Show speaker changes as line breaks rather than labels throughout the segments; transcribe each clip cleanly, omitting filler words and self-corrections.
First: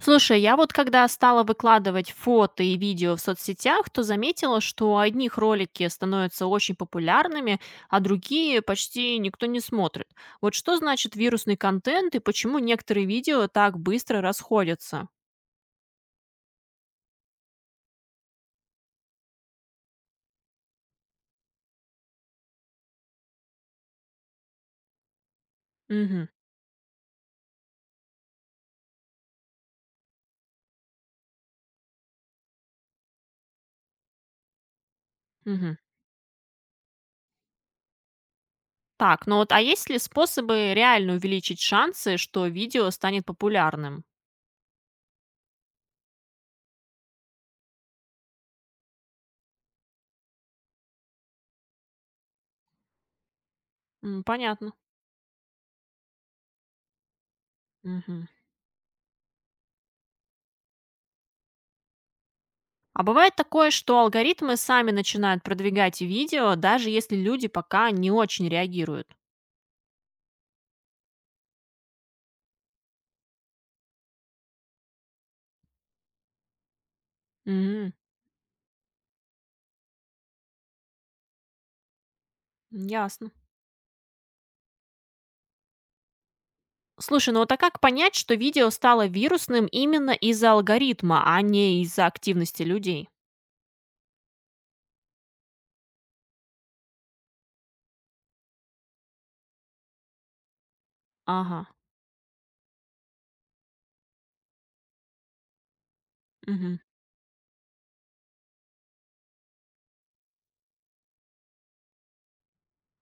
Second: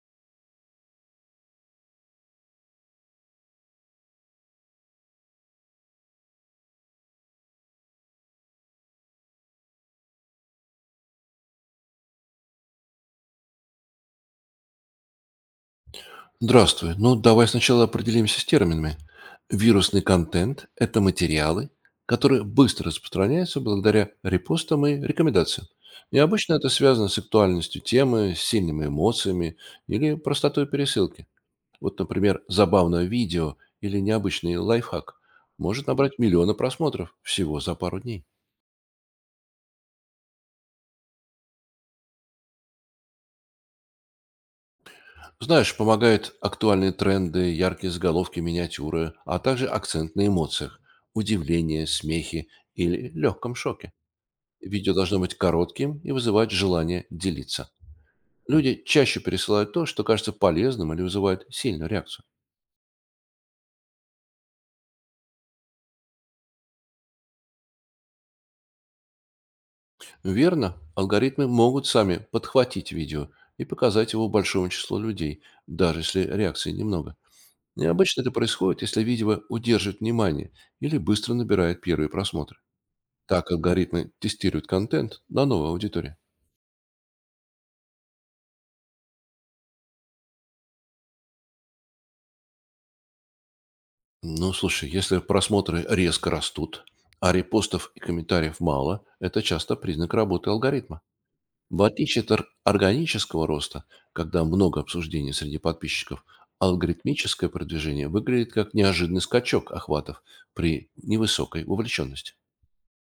Слушай, я вот когда стала выкладывать фото и видео в соцсетях, то заметила, что одних ролики становятся очень популярными, а другие почти никто не смотрит. Вот что значит вирусный контент и почему некоторые видео так быстро расходятся?
Здравствуй. Ну, давай сначала определимся с терминами. Вирусный контент – это материалы, которые быстро распространяются благодаря репостам и рекомендациям. И
Мгм,
обычно это связано с актуальностью темы, с сильными эмоциями или простотой пересылки. Вот, например, забавное видео или необычный лайфхак
мгм.
может набрать миллионы просмотров всего за пару дней.
Так, ну вот, а есть ли способы реально увеличить шансы, что видео станет популярным?
Знаешь, помогают актуальные тренды, яркие заголовки, миниатюры, а также акцент на эмоциях, удивление, смехе или легком шоке.
М, понятно.
Видео должно быть коротким и вызывать желание делиться.
Мгм.
Люди чаще пересылают то, что кажется полезным или вызывает сильную реакцию.
А бывает такое, что алгоритмы сами начинают продвигать видео, даже если люди пока не очень реагируют.
Верно, алгоритмы могут сами подхватить видео и показать его большому числу людей, даже если реакции немного. И
М,
обычно это происходит, если видео удерживает внимание или быстро набирает первые просмотры.
ясно.
Так алгоритмы тестируют контент на новую аудиторию.
Слушай, ну вот а как понять, что видео стало вирусным именно из-за алгоритма, а не из-за активности людей?
Ну, слушай, если просмотры резко растут, а репостов и комментариев мало, это часто признак работы алгоритма.
Ага,
В отличие от органического роста, когда много обсуждений среди подписчиков,
мгм.
алгоритмическое продвижение выглядит как неожиданный скачок охватов при невысокой вовлеченности.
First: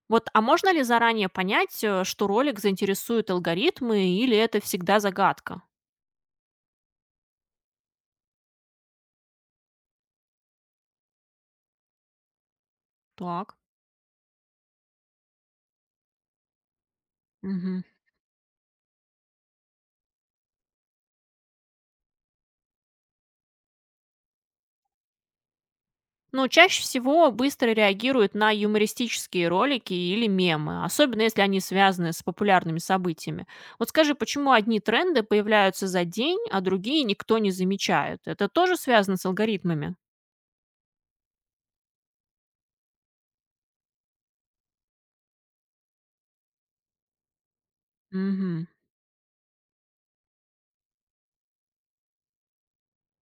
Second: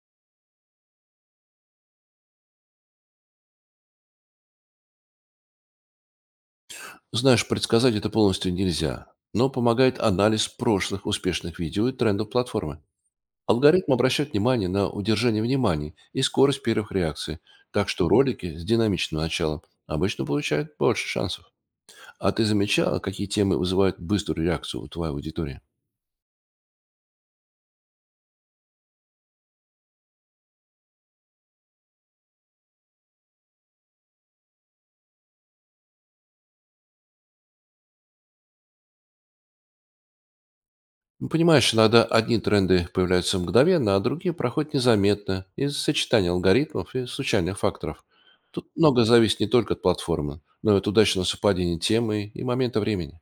Вот, а можно ли заранее понять, что ролик заинтересует алгоритмы, или это всегда загадка?
Знаешь, предсказать это полностью нельзя, но помогает анализ прошлых успешных видео и трендов платформы.
Так.
Алгоритм обращает внимание на удержание внимания и скорость первых реакций,
Мгм.
так что ролики с динамичным началом обычно получают больше шансов. А ты замечала, какие темы вызывают быструю реакцию у твоей аудитории?
Но чаще всего быстро реагируют на юмористические ролики или мемы, особенно если они связаны с популярными событиями. Вот скажи, почему одни тренды появляются за день, а другие никто не замечает? Это тоже связано с алгоритмами?
Ну, понимаешь, иногда одни тренды появляются мгновенно, а другие проходят незаметно из-за сочетания алгоритмов и случайных факторов.
Мгм.
Тут много зависит не только от платформы, но и от удачного совпадения темы и момента времени.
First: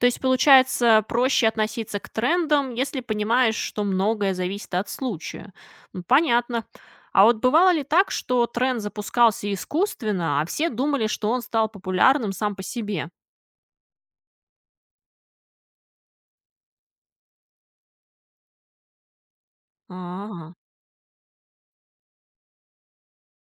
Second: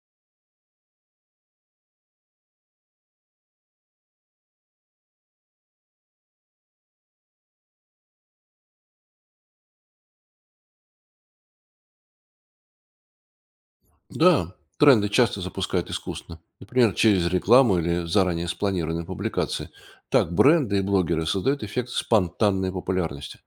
То есть, получается, проще относиться к трендам, если понимаешь, что многое зависит от случая. Ну, понятно. А вот бывало ли так, что тренд запускался искусственно, а все думали, что он стал популярным сам по себе?
Да, тренды часто запускают искусственно. Например, через рекламу или заранее спланированные публикации. Так
А.
бренды и блогеры создают эффект спонтанной популярности.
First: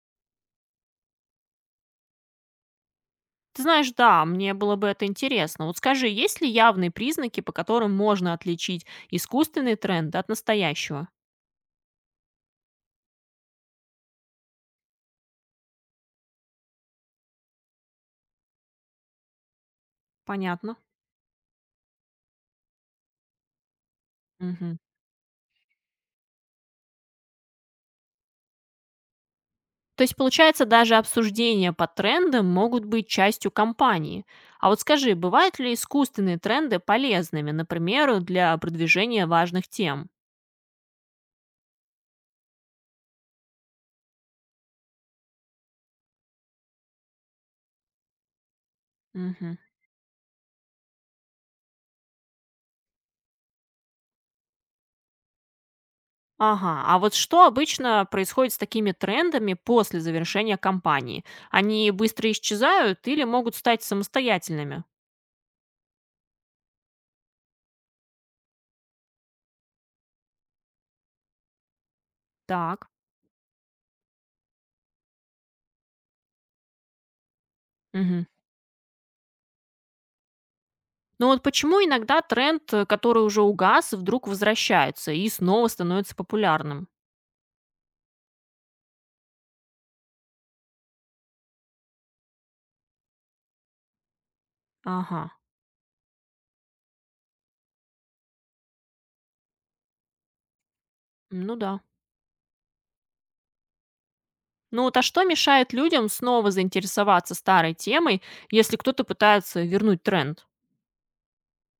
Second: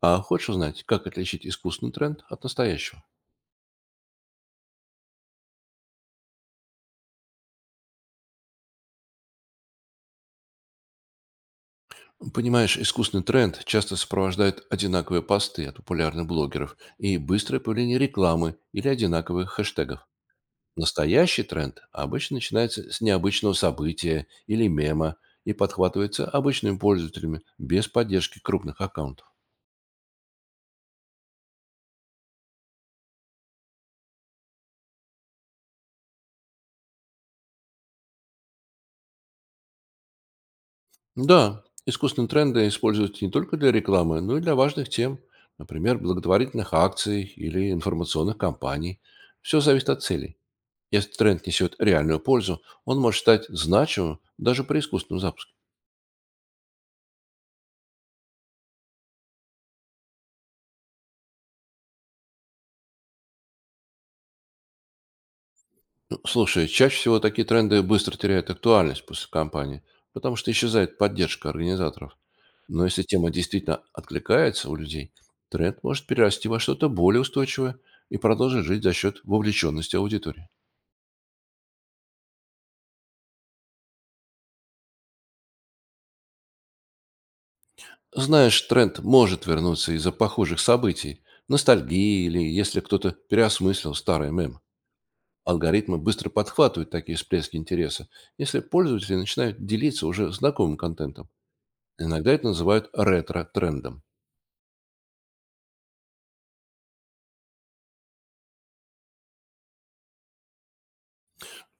А хочешь узнать, как отличить искусственный тренд от настоящего?
Ты знаешь, да, мне было бы это интересно. Вот скажи, есть ли явные признаки, по которым можно отличить искусственный тренд от настоящего?
Понимаешь, искусственный тренд часто сопровождает одинаковые посты от популярных блогеров и быстрое появление рекламы или одинаковых хэштегов.
Понятно.
Настоящий тренд обычно начинается с необычного события или
Мгм.
мема и подхватывается обычными пользователями без поддержки крупных аккаунтов.
То есть, получается, даже обсуждения по трендам могут быть частью компании. А вот скажи, бывают ли искусственные тренды полезными, например, для продвижения важных тем?
Да, искусственные тренды используются не только для рекламы, но и для важных тем, например, благотворительных акций или информационных кампаний.
Мгм.
Все зависит от целей. Если тренд несет реальную пользу, он может стать значимым даже при искусственном запуске.
Ага, а вот что обычно происходит с такими трендами после завершения кампании? Они быстро исчезают или могут стать самостоятельными?
Ну, слушай, чаще всего такие тренды быстро теряют актуальность после кампании, потому что исчезает поддержка организаторов. Но
Так.
если тема действительно откликается у людей, тренд может перерасти во что-то более устойчивое и
Мгм.
продолжить жить за счет вовлеченности аудитории.
Ну вот почему иногда тренд, который уже угас, вдруг возвращается и снова становится популярным?
Знаешь, тренд может вернуться из-за похожих событий, ностальгии или если кто-то переосмыслил старый мем.
Ага,
Алгоритмы быстро подхватывают такие всплески интереса, если пользователи начинают делиться уже знакомым контентом.
ну да.
Иногда это называют ретро-трендом.
Ну вот а что мешает людям снова заинтересоваться старой темой, если кто-то пытается вернуть тренд?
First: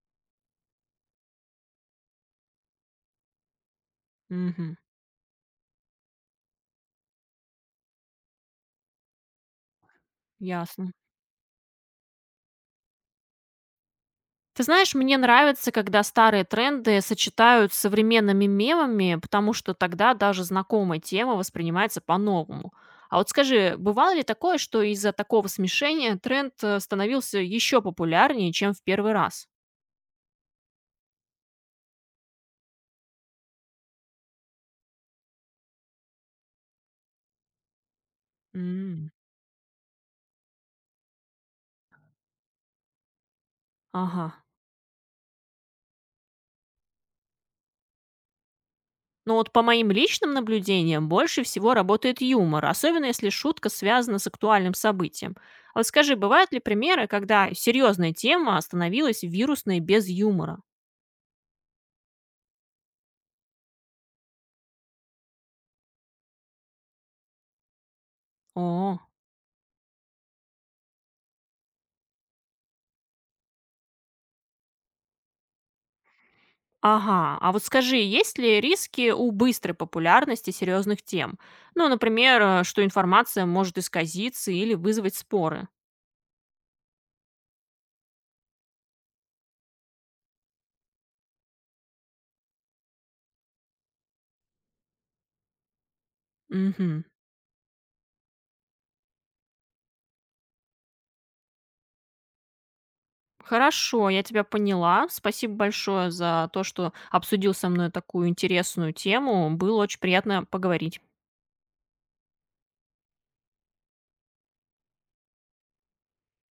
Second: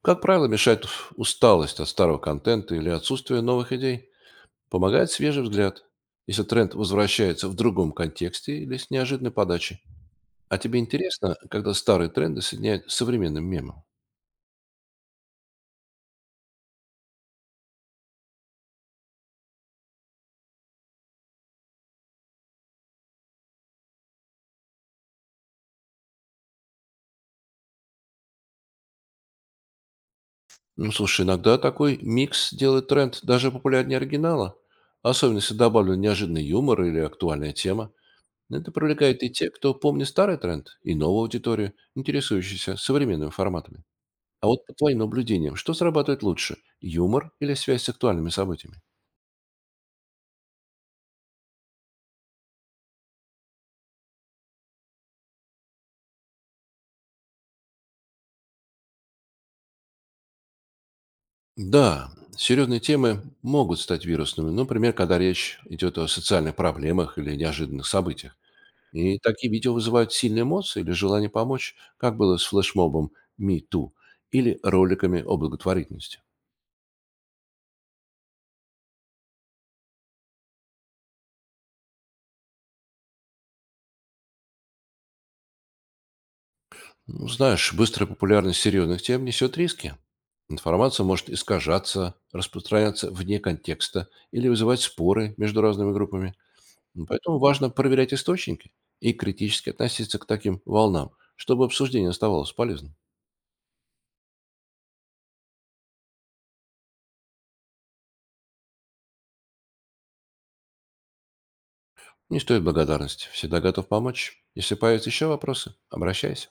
Как правило, мешает усталость от старого контента или отсутствие новых идей.
Угу,
Помогает свежий взгляд, если тренд возвращается в другом контексте или с неожиданной подачей. А тебе
ясно.
интересно, когда старые тренды соединяют с современным мемом?
Ты знаешь, мне нравится, когда старые тренды сочетают с современными мемами, потому что тогда даже знакомая тема воспринимается по-новому. А вот скажи, бывало ли такое, что из-за такого смешения тренд становился еще популярнее, чем в первый раз?
Ну, слушай, иногда такой микс делает тренд даже популярнее оригинала. Особенно, если добавлен неожиданный юмор или актуальная тема. Это
М,
привлекает и те, кто помнит старый тренд, и новую аудиторию, интересующуюся современными форматами.
ага.
А вот по твоим наблюдениям, что срабатывает лучше – юмор или связь с актуальными событиями?
Ну вот по моим личным наблюдениям больше всего работает юмор, особенно если шутка связана с актуальным событием. А вот скажи, бывают ли примеры, когда серьезная тема становилась вирусной без юмора?
Да, серьезные темы могут стать вирусными, например, когда речь идет о социальных проблемах или неожиданных событиях.
О,
И такие видео вызывают сильные эмоции или желание помочь, как было с флешмобом «Me Too» или роликами о благотворительности.
ага, а вот скажи, есть ли риски у быстрой популярности серьезных тем? Ну, например, что информация может исказиться или вызвать споры.
Ну, знаешь, быстрая популярность серьезных тем несет риски. Информация может искажаться, распространяться вне контекста или вызывать споры между разными группами.
Мгм.
Ну, поэтому важно проверять источники и критически относиться к таким волнам, чтобы обсуждение оставалось полезным.
Хорошо, я тебя поняла. Спасибо большое за то, что обсудил со мной такую интересную тему. Было очень приятно поговорить.
Не стоит благодарности. Всегда готов помочь. Если появятся еще вопросы, обращайся.